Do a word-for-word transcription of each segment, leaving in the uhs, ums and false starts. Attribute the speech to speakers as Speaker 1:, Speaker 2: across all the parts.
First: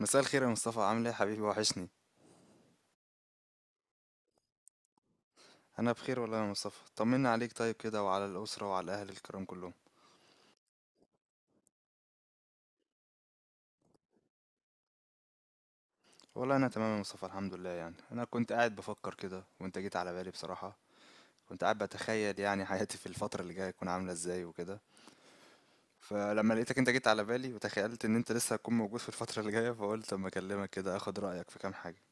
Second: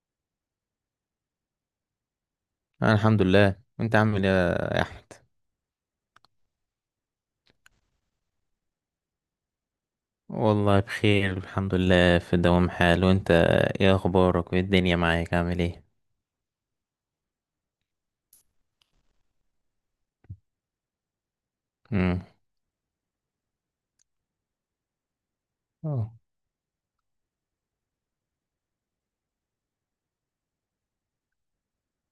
Speaker 1: مساء الخير يا مصطفى، عامل ايه يا حبيبي؟ وحشني.
Speaker 2: انا الحمد لله. وانت عامل ايه يا احمد؟
Speaker 1: انا بخير والله يا مصطفى، طمنا عليك طيب كده وعلى الاسره وعلى الاهل الكرام كلهم.
Speaker 2: والله بخير الحمد لله، في دوام حال. وانت ايه اخبارك؟ وايه الدنيا معاك عامل ايه؟
Speaker 1: والله انا تمام يا مصطفى، الحمد لله. يعني انا كنت قاعد بفكر كده وانت جيت على بالي بصراحه. كنت قاعد
Speaker 2: امم.
Speaker 1: بتخيل يعني حياتي في الفتره اللي جايه تكون عامله ازاي وكده.
Speaker 2: أوه.
Speaker 1: فلما لقيتك انت جيت على بالي، وتخيلت ان انت لسه هتكون موجود في الفتره اللي جايه، فقلت اما اكلمك كده اخد رايك في كام حاجه.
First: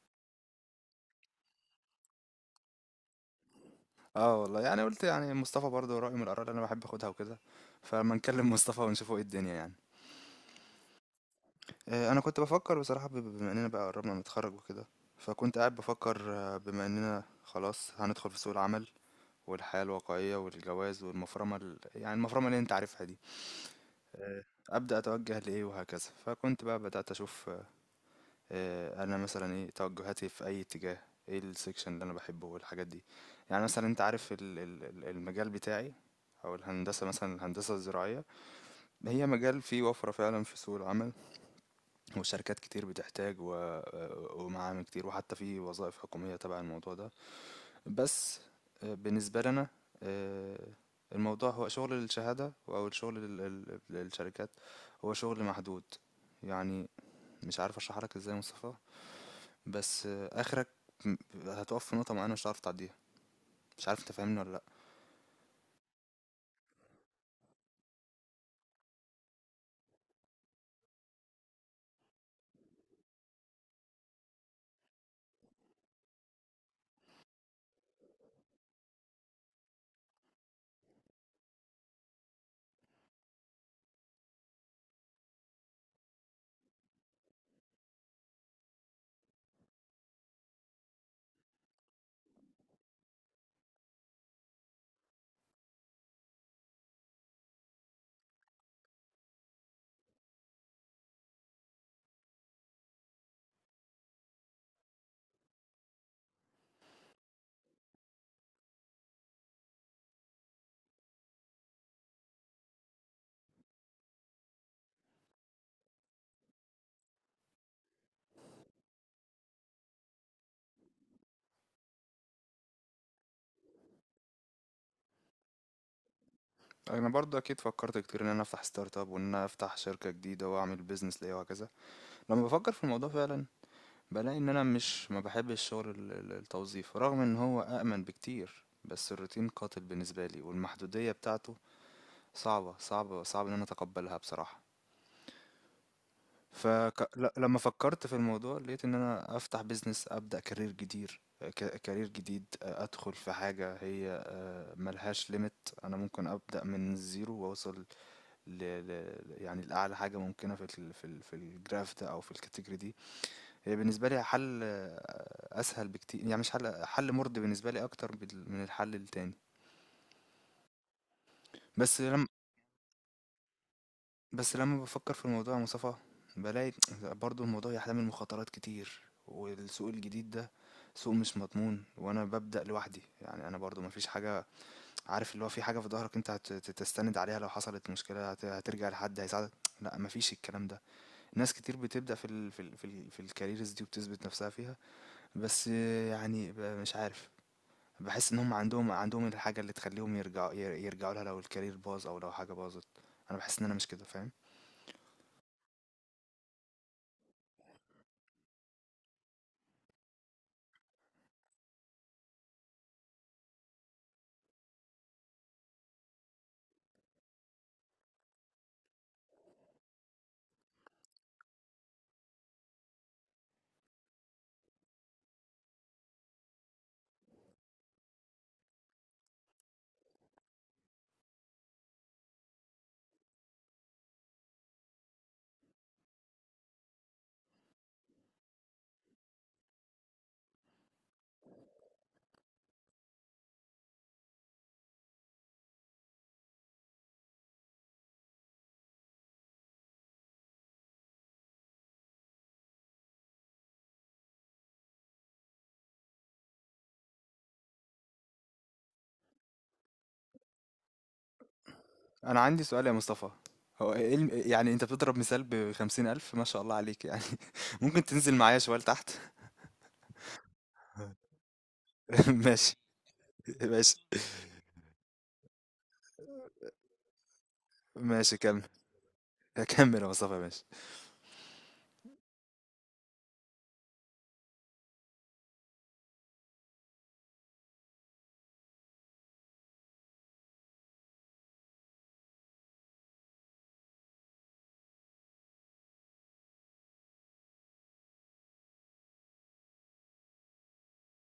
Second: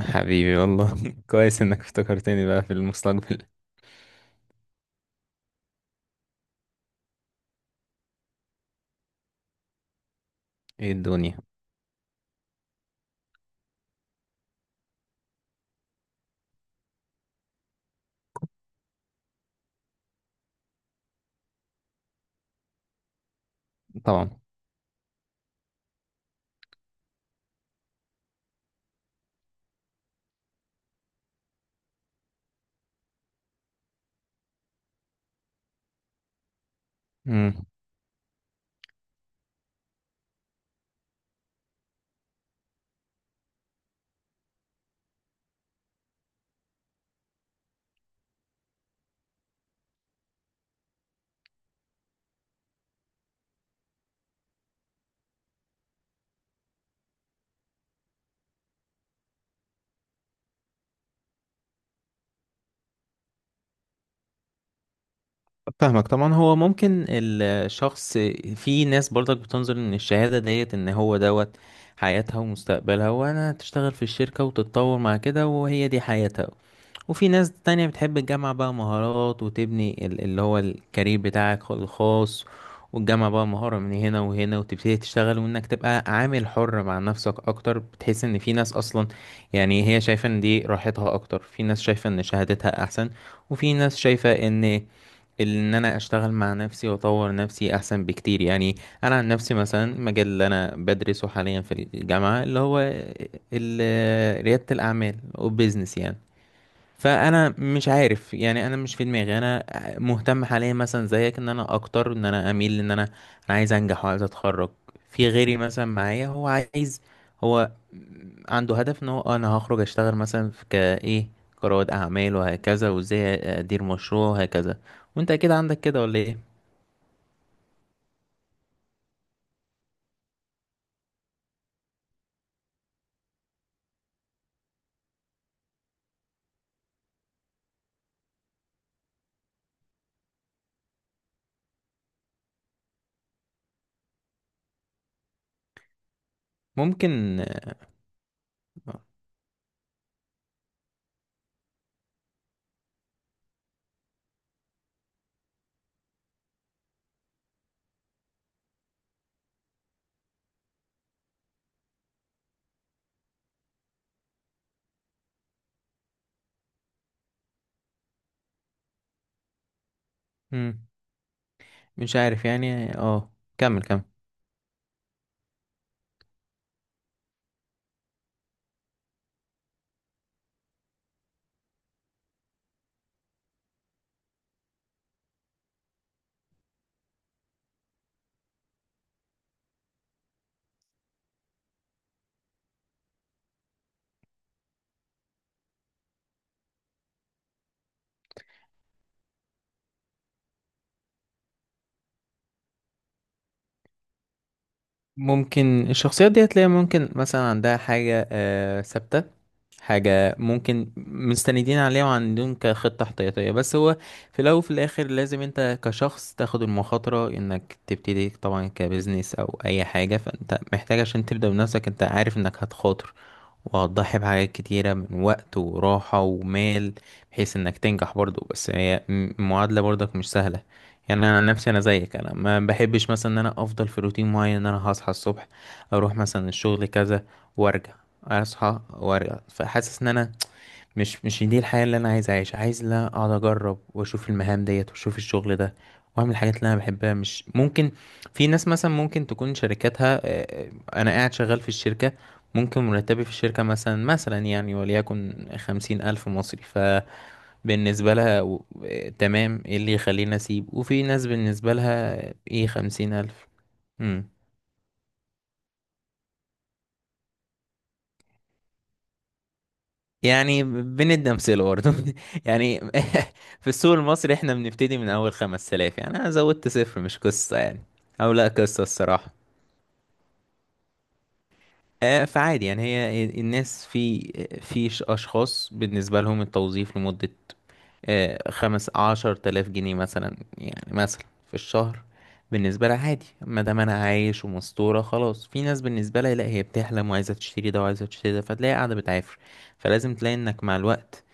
Speaker 2: حبيبي والله كويس انك افتكرتني بقى في المستقبل.
Speaker 1: اه والله، يعني قلت يعني مصطفى برضه رايه من الاراء اللي انا بحب اخدها وكده، فلما نكلم مصطفى ونشوفه ايه الدنيا يعني.
Speaker 2: ايه الدنيا؟
Speaker 1: آه، انا كنت بفكر بصراحه، ب- بما اننا بقى قربنا نتخرج وكده. فكنت قاعد بفكر، آه، بما اننا خلاص هندخل في سوق العمل والحياه الواقعيه والجواز والمفرمه ال... يعني المفرمه اللي انت عارفها دي.
Speaker 2: طبعا.
Speaker 1: آه، ابدا اتوجه لايه وهكذا. فكنت بقى بدات اشوف، آه، آه، انا مثلا ايه توجهاتي في اي اتجاه، ايه السكشن اللي انا بحبه والحاجات دي. يعني مثلا انت عارف ال- ال- ال- المجال بتاعي، او الهندسه مثلا،
Speaker 2: امم
Speaker 1: الهندسه الزراعيه. هي مجال فيه وفره فعلا في سوق العمل، وشركات كتير بتحتاج و... ومعامل كتير، وحتى في وظائف حكومية تبع الموضوع ده. بس آه، بالنسبة لنا، آه، الموضوع هو شغل الشهادة أو الشغل لل- لل- للشركات، هو شغل محدود. يعني مش عارف أشرح لك إزاي يا مصطفى، بس آه، آخرك م- هتقف في نقطة معينة مش هتعرف تعديها. مش عارف أنت فاهمني ولا لأ؟
Speaker 2: فاهمك طبعا. هو ممكن الشخص، في ناس برضك بتنظر ان الشهادة ديت ان هو دوت حياتها ومستقبلها، وانا تشتغل في الشركة وتتطور مع كده وهي دي حياتها. وفي ناس تانية بتحب تجمع بقى مهارات وتبني ال- اللي هو الكارير بتاعك الخاص، وتجمع بقى مهارة من هنا وهنا وتبتدي تشتغل، وانك تبقى عامل حر مع نفسك اكتر. بتحس ان في ناس اصلا يعني هي شايفة ان دي راحتها اكتر، في ناس شايفة ان شهادتها احسن، وفي ناس شايفة ان ان انا اشتغل مع نفسي واطور نفسي احسن بكتير يعني. انا عن نفسي مثلا المجال اللي انا بدرسه حاليا في الجامعة اللي هو ال- ريادة الاعمال وبزنس يعني. فانا مش عارف يعني، انا مش في دماغي. انا مهتم حاليا مثلا زيك، ان انا اكتر، ان انا اميل، ان انا، انا عايز انجح وعايز اتخرج. في غيري مثلا معايا هو عايز، هو عنده هدف ان هو آه انا هخرج اشتغل مثلا في كايه كرواد اعمال وهكذا، وازاي ادير مشروع وهكذا. وانت اكيد عندك كده ولا ايه؟
Speaker 1: أنا برضه أكيد فكرت كتير إن أنا أفتح ستارت أب، وإن أنا أفتح شركة جديدة وأعمل بيزنس ليا وهكذا. لما بفكر في الموضوع فعلا بلاقي ان انا مش ما بحبش شغل ال- ال- التوظيف، رغم ان هو أأمن بكتير، بس الروتين قاتل بالنسبة لي والمحدودية بتاعته صعبة صعبة، صعب ان انا اتقبلها بصراحة.
Speaker 2: ممكن.
Speaker 1: فلما فكرت في الموضوع لقيت ان انا افتح بيزنس، ابدأ كارير جديد، ك- كارير جديد. آه، ادخل في حاجة هي آه، ملهاش ليميت، انا ممكن ابدأ من الزيرو واوصل ل... ل... يعني لأعلى حاجة ممكنة في ال... في ال... في الجراف ده، او في الكاتيجوري دي. هي بالنسبة لي حل آه، أسهل بكتير، يعني مش حل، حل مرضي بالنسبة لي أكتر بال- من الحل التاني.
Speaker 2: مم.
Speaker 1: بس
Speaker 2: مش
Speaker 1: لما
Speaker 2: عارف يعني اه. كمل، كمل.
Speaker 1: بس لما بفكر في الموضوع يا مصطفى، بلاقي برضو الموضوع يحتمل مخاطرات كتير، والسوق الجديد ده سوق مش مضمون، وأنا ببدأ لوحدي. يعني أنا برضو مفيش حاجة، عارف اللي هو في حاجة في ظهرك أنت هت- تستند عليها لو حصلت مشكلة هت- هترجع لحد هيساعدك. لا، مفيش الكلام ده. ناس كتير بتبدأ في ال في ال في, ال في الكاريرز دي وبتثبت نفسها فيها. بس آه، يعني ب- مش عارف، بحس ان هم عندهم عندهم الحاجه اللي تخليهم يرجعوا، ير- يرجعوا لها لو الكارير باظ او لو حاجه باظت. انا بحس ان انا مش كده، فاهم؟
Speaker 2: ممكن الشخصيات دي هتلاقي ممكن مثلا عندها حاجة آه، ثابتة، حاجة ممكن مستندين عليها وعندهم كخطة احتياطية. بس هو في الأول وفي الآخر، لازم أنت كشخص تاخد المخاطرة إنك تبتدي طبعا كبزنس أو أي حاجة، فأنت محتاج عشان تبدأ بنفسك. أنت عارف إنك هتخاطر، وهتضحي بحاجات كتيرة من وقت وراحة ومال بحيث إنك تنجح برضو. بس هي م- المعادلة برضك مش سهلة. يعني أنا عن نفسي، أنا زيك، أنا ما بحبش مثلا إن أنا أفضل في روتين معين، إن أنا هصحى الصبح أروح مثلا الشغل كذا وارجع، اصحى وارجع. فحاسس ان انا مش مش دي الحياه اللي انا عايز اعيشها، عايز لا اقعد اجرب واشوف المهام ديت واشوف الشغل ده واعمل الحاجات اللي انا بحبها. مش ممكن. في ناس مثلا ممكن تكون شركاتها آه، آه، انا قاعد شغال في الشركه. ممكن مرتبي في الشركه مثلا، مثلا يعني وليكن خمسين الف مصري. فبالنسبه لها و- آه، تمام، ايه اللي يخليني اسيب؟ وفي ناس بالنسبه لها آه،
Speaker 1: انا عندي
Speaker 2: ايه
Speaker 1: سؤال يا
Speaker 2: خمسين
Speaker 1: مصطفى،
Speaker 2: الف
Speaker 1: هو ايه الم... يعني انت بتضرب مثال بخمسين الف، ما شاء الله عليك يعني ممكن تنزل معايا شويه لتحت؟
Speaker 2: يعني بندي أمثلة برضه
Speaker 1: ماشي.
Speaker 2: يعني في السوق
Speaker 1: ماشي،
Speaker 2: المصري احنا بنبتدي من أول خمس آلاف، يعني أنا زودت صفر مش قصة يعني. أو
Speaker 1: ماشي،
Speaker 2: لا
Speaker 1: كمل.
Speaker 2: قصة الصراحة.
Speaker 1: كمل يا مصطفى، ماشي.
Speaker 2: آه، فعادي يعني. هي الناس في، في ش- أشخاص بالنسبة لهم التوظيف لمدة آه، خمس عشر تلاف جنيه مثلا، يعني مثلا في الشهر. بالنسبة لها عادي ما دام أنا عايش ومستورة خلاص. في ناس بالنسبة لها لا، هي بتحلم وعايزة تشتري ده وعايزة تشتري ده، فتلاقي قاعدة بتعافر. فلازم تلاقي إنك مع الوقت،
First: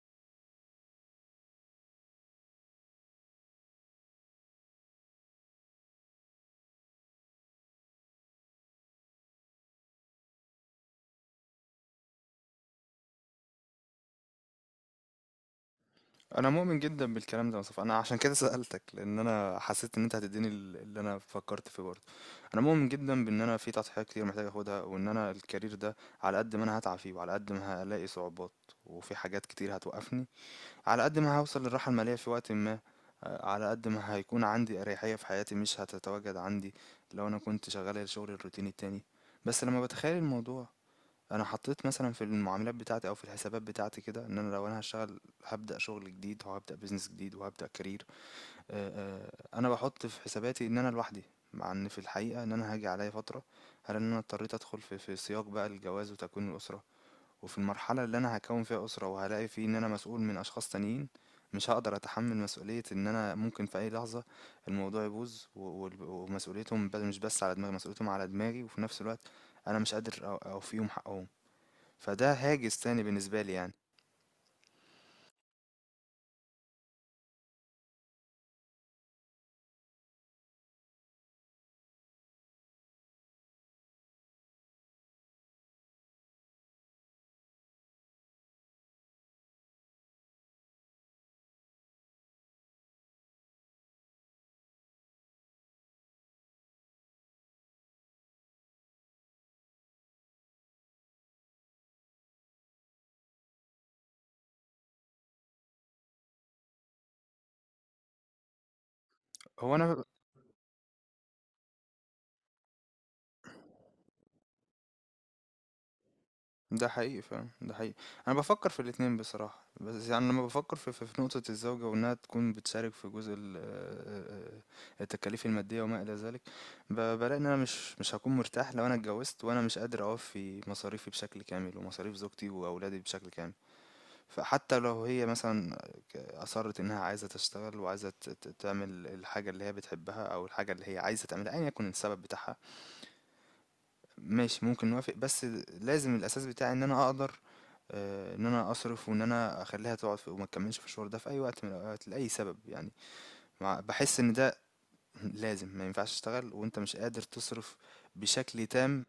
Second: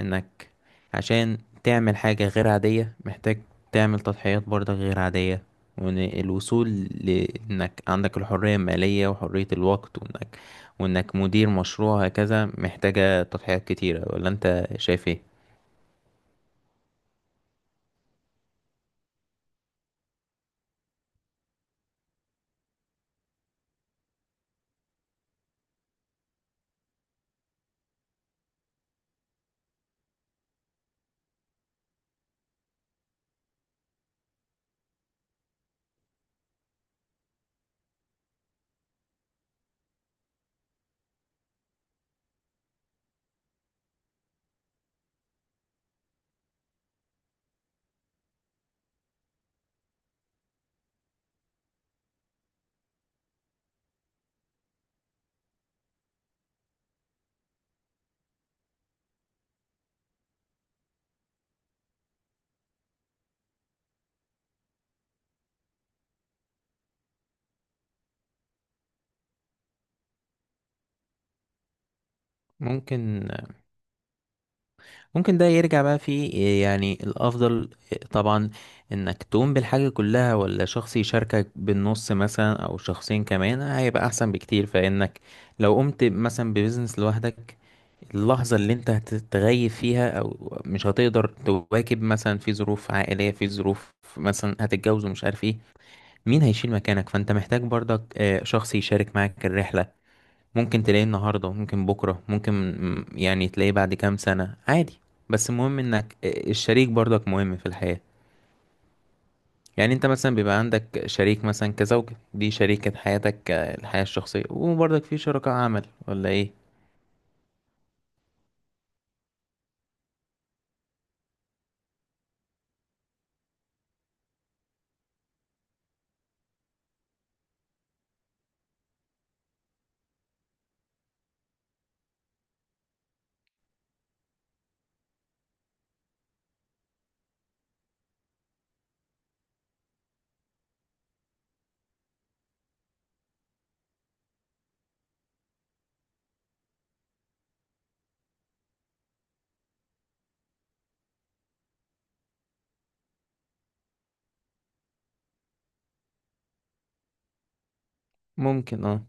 Speaker 2: انك عشان تعمل حاجة غير عادية، محتاج تعمل تضحيات برضك غير عادية. وإن الوصول لإنك عندك الحرية المالية وحرية الوقت، وإنك وإنك مدير مشروع هكذا، محتاجة تضحيات كتيرة. ولا أنت شايف إيه؟
Speaker 1: انا مؤمن جدا بالكلام ده يا مصطفى، انا عشان كده سألتك، لان انا حسيت ان انت هتديني ال- اللي انا فكرت فيه برضه. انا مؤمن جدا بان انا في تضحيات كتير محتاج اخدها، وان انا الكارير ده على قد ما انا هتعب فيه وعلى قد ما هلاقي صعوبات وفي حاجات كتير هتوقفني، على قد ما هوصل للراحة المالية في وقت ما. آه، على قد ما هيكون عندي اريحية في حياتي مش هتتواجد عندي لو انا كنت شغال الشغل الروتيني التاني. بس لما بتخيل الموضوع، انا حطيت مثلا في المعاملات بتاعتي او في الحسابات بتاعتي كده ان انا، لو انا هشتغل هبدأ شغل جديد وهبدأ بيزنس جديد وهبدأ كارير، آآ، آآ، أنا باحُط في حساباتي إن أنا لوحدي، مع إن في الحقيقة إن أنا هاجي عليَّ فترة هالاقي إن أنا اضطريت أدخل في في سياق بقى الجواز وتكوين الأسرة، وفي المرحلة اللي أنا هاكوّن فيها أسرة وهالاقي في إن أنا مسؤول من أشخاص تانيين، مش هاقدر أتحمّل مسؤولية إن أنا ممكن في أي لحظة الموضوع يبوظ و والب ومسؤوليتهم ب مش بس على دماغي، مسؤوليتهم على دماغي، وفي نفس الوقت أنا مش قادر أ أوفيهم حقهم، فده هاجس تاني
Speaker 2: ممكن.
Speaker 1: بالنسبة لي يعني.
Speaker 2: ممكن ده يرجع بقى في، يعني الأفضل طبعا إنك تقوم بالحاجة كلها ولا شخص يشاركك بالنص مثلا، أو شخصين كمان هيبقى أحسن بكتير. فإنك لو قمت مثلا ببزنس لوحدك، اللحظة اللي انت هتتغيب فيها او مش هتقدر تواكب مثلا في ظروف عائلية، في ظروف مثلا هتتجوز ومش عارف ايه، مين هيشيل مكانك؟ فانت محتاج برضك آه، شخص يشارك معاك الرحلة. ممكن تلاقيه النهاردة، ممكن بكرة، ممكن م- يعني تلاقيه بعد كام سنة عادي. بس المهم انك آه، الشريك برضك مهم في الحياة.
Speaker 1: هو
Speaker 2: يعني
Speaker 1: أنا،
Speaker 2: انت مثلا بيبقى عندك شريك مثلا كزوجة، دي شريكة حياتك آه، الحياة الشخصية، وبرضك في شركاء عمل ولا ايه؟
Speaker 1: ده حقيقي فعلًا، ده حقيقي. أنا بافكّر في الاتنين بصراحة، بس يعني لمّا بافكّر في في في نقطة الزوجة وإنها تكون بتشارك في جزء ال آآ التكاليف المادية وما إلى ذلك، ب بالاقي إن أنا مش مش هاكون مرتاح لو أنا اتجوّزت وأنا مش قادر أوفّي مصاريفي بشكل كامل ومصاريف زوجتي وأولادي بشكل كامل. فحتى لو هي مثلًا ك أصرّت إنها عايزة تشتغل وعايزة ت ت تعمل الحاجة اللي هي بتحبها أو الحاجة اللي هي عايزة تعملها أيًا يكن السبب بتاعها، ماشي، ممكن نوافق. بس لازم الأساس بتاعي إن أنا أقدر، آه، إن أنا أصرف وإن أنا أخليها تقعد في- وما تكملش في الشغل ده في أي وقت من الأوقات لأي سبب يعني. مع- بحس إن ده لازم، ما ينفعش تشتغل وأنت مش قادر تصرف بشكل
Speaker 2: ممكن.
Speaker 1: تام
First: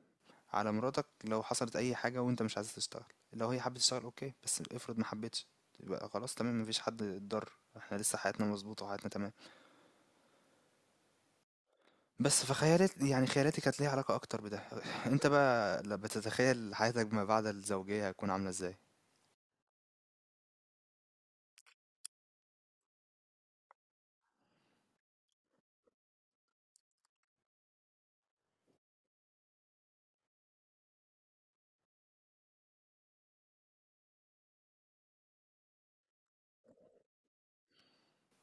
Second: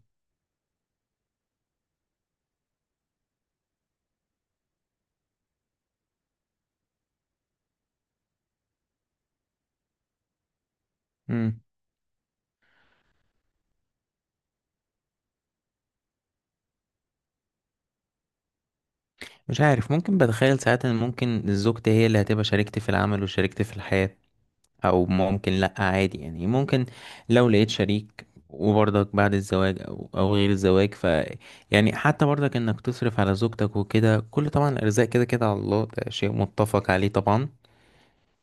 Speaker 1: على مراتك. لو حصلت أي حاجة وأنت مش عايز تشتغل، لو هي حابة تشتغل أوكي، بس افرض ما حبتش، يبقى خلاص تمام، مفيش حد اتضر، احنا لسه حياتنا مظبوطة وحياتنا تمام.
Speaker 2: اه.
Speaker 1: بس فخيالات، يعني خيالاتي كانت ليها علاقة أكتر بده. أنت بقى لما بتتخيل حياتك ما بعد الزوجية هتكون عاملة إزاي؟
Speaker 2: مش عارف. ممكن بتخيل ساعات ان ممكن زوجتي هي اللي هتبقى شريكتي في العمل وشريكتي في الحياة، او ممكن لا عادي يعني. ممكن لو لقيت شريك وبرضك بعد الزواج او او غير الزواج ف، يعني حتى برضك انك تصرف على زوجتك وكده، كل طبعا الارزاق كده كده على الله، ده شيء متفق عليه طبعا.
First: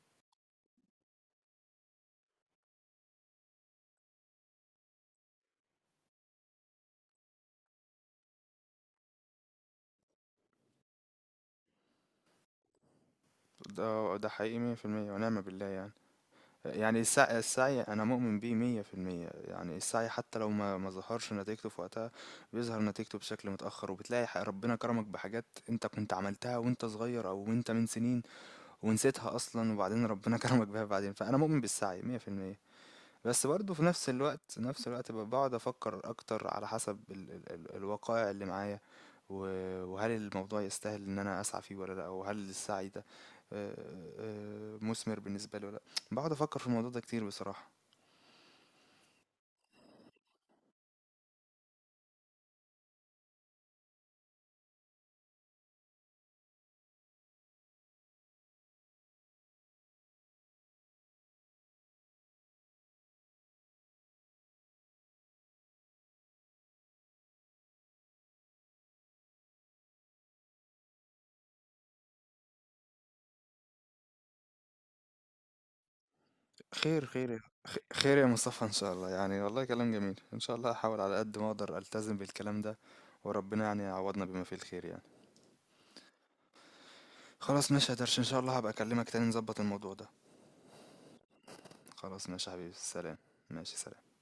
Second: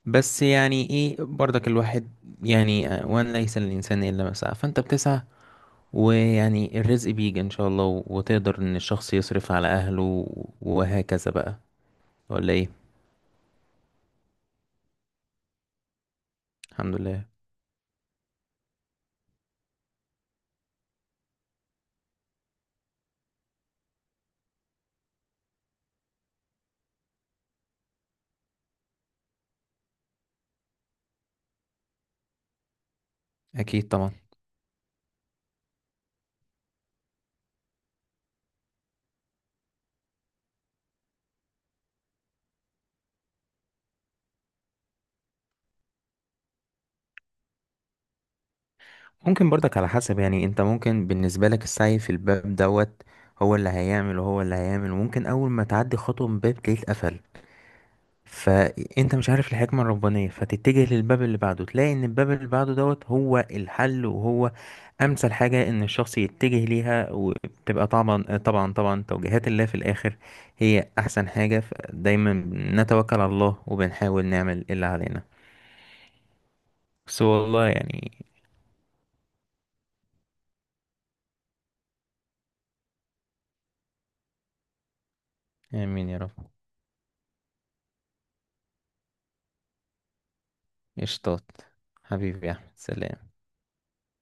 Speaker 2: بس يعني ايه برضك الواحد، يعني آه، وان ليس للانسان الا ما سعى، فانت بتسعى، ويعني الرزق بيجي ان شاء الله، وتقدر ان الشخص يصرف على اهله وهكذا بقى. ولا ايه؟
Speaker 1: ده ده حقيقي مية في المية ونعم بالله يعني.
Speaker 2: الحمد
Speaker 1: يعني
Speaker 2: لله.
Speaker 1: السعي، السعي أنا مؤمن بيه مية في المية، يعني السعي حتى لو ما ما ظهرش نتيجته في وقتها بيظهر نتيجته بشكل متأخر، وبتلاقي ح- ربنا كرمك بحاجات أنت كنت عملتها وأنت صغير أو وأنت من سنين ونسيتها أصلا، وبعدين ربنا كرمك بيها بعدين. فأنا مؤمن بالسعي مية في المية. بس برضه في
Speaker 2: اكيد
Speaker 1: نفس
Speaker 2: طبعا.
Speaker 1: الوقت، نفس الوقت ب- بقعد افكر اكتر على حسب ال ال ال الوقائع اللي معايا، و- وهل الموضوع يستاهل ان انا اسعى فيه ولا لا، وهل السعي ده آه، آه، مثمر بالنسبه لي ولا لا. بقعد افكر في الموضوع ده كتير بصراحه.
Speaker 2: ممكن برضك على حسب، يعني انت ممكن بالنسبه لك السعي في الباب دوت هو اللي هيعمل وهو اللي هيعمل. وممكن اول ما تعدي خطوه من باب تلاقيه اتقفل، فانت مش عارف الحكمه الربانيه، فتتجه للباب اللي بعده تلاقي ان الباب اللي بعده دوت هو الحل، وهو امثل حاجه ان الشخص يتجه ليها. وبتبقى طبعا طبعا طبعا توجيهات الله في الاخر هي احسن حاجه. فدايما نتوكل على الله وبنحاول نعمل اللي علينا.
Speaker 1: خير
Speaker 2: بس
Speaker 1: خير يا-
Speaker 2: والله
Speaker 1: خ- خير يا
Speaker 2: يعني.
Speaker 1: مصطفى ان شاء الله، يعني والله كلام جميل، ان شاء الله هحاول على قد ما اقدر التزم بالكلام ده، وربنا يعني يعوضنا بما فيه الخير يعني.
Speaker 2: امين يا رب.
Speaker 1: خلاص ماشي يا درش، ان شاء الله هبقى اكلمك تاني نظبط الموضوع ده.
Speaker 2: قشطات.
Speaker 1: خلاص
Speaker 2: حبيبي
Speaker 1: ماشي
Speaker 2: يا
Speaker 1: يا حبيبي،
Speaker 2: أحمد،
Speaker 1: سلام.
Speaker 2: سلام.
Speaker 1: ماشي سلام.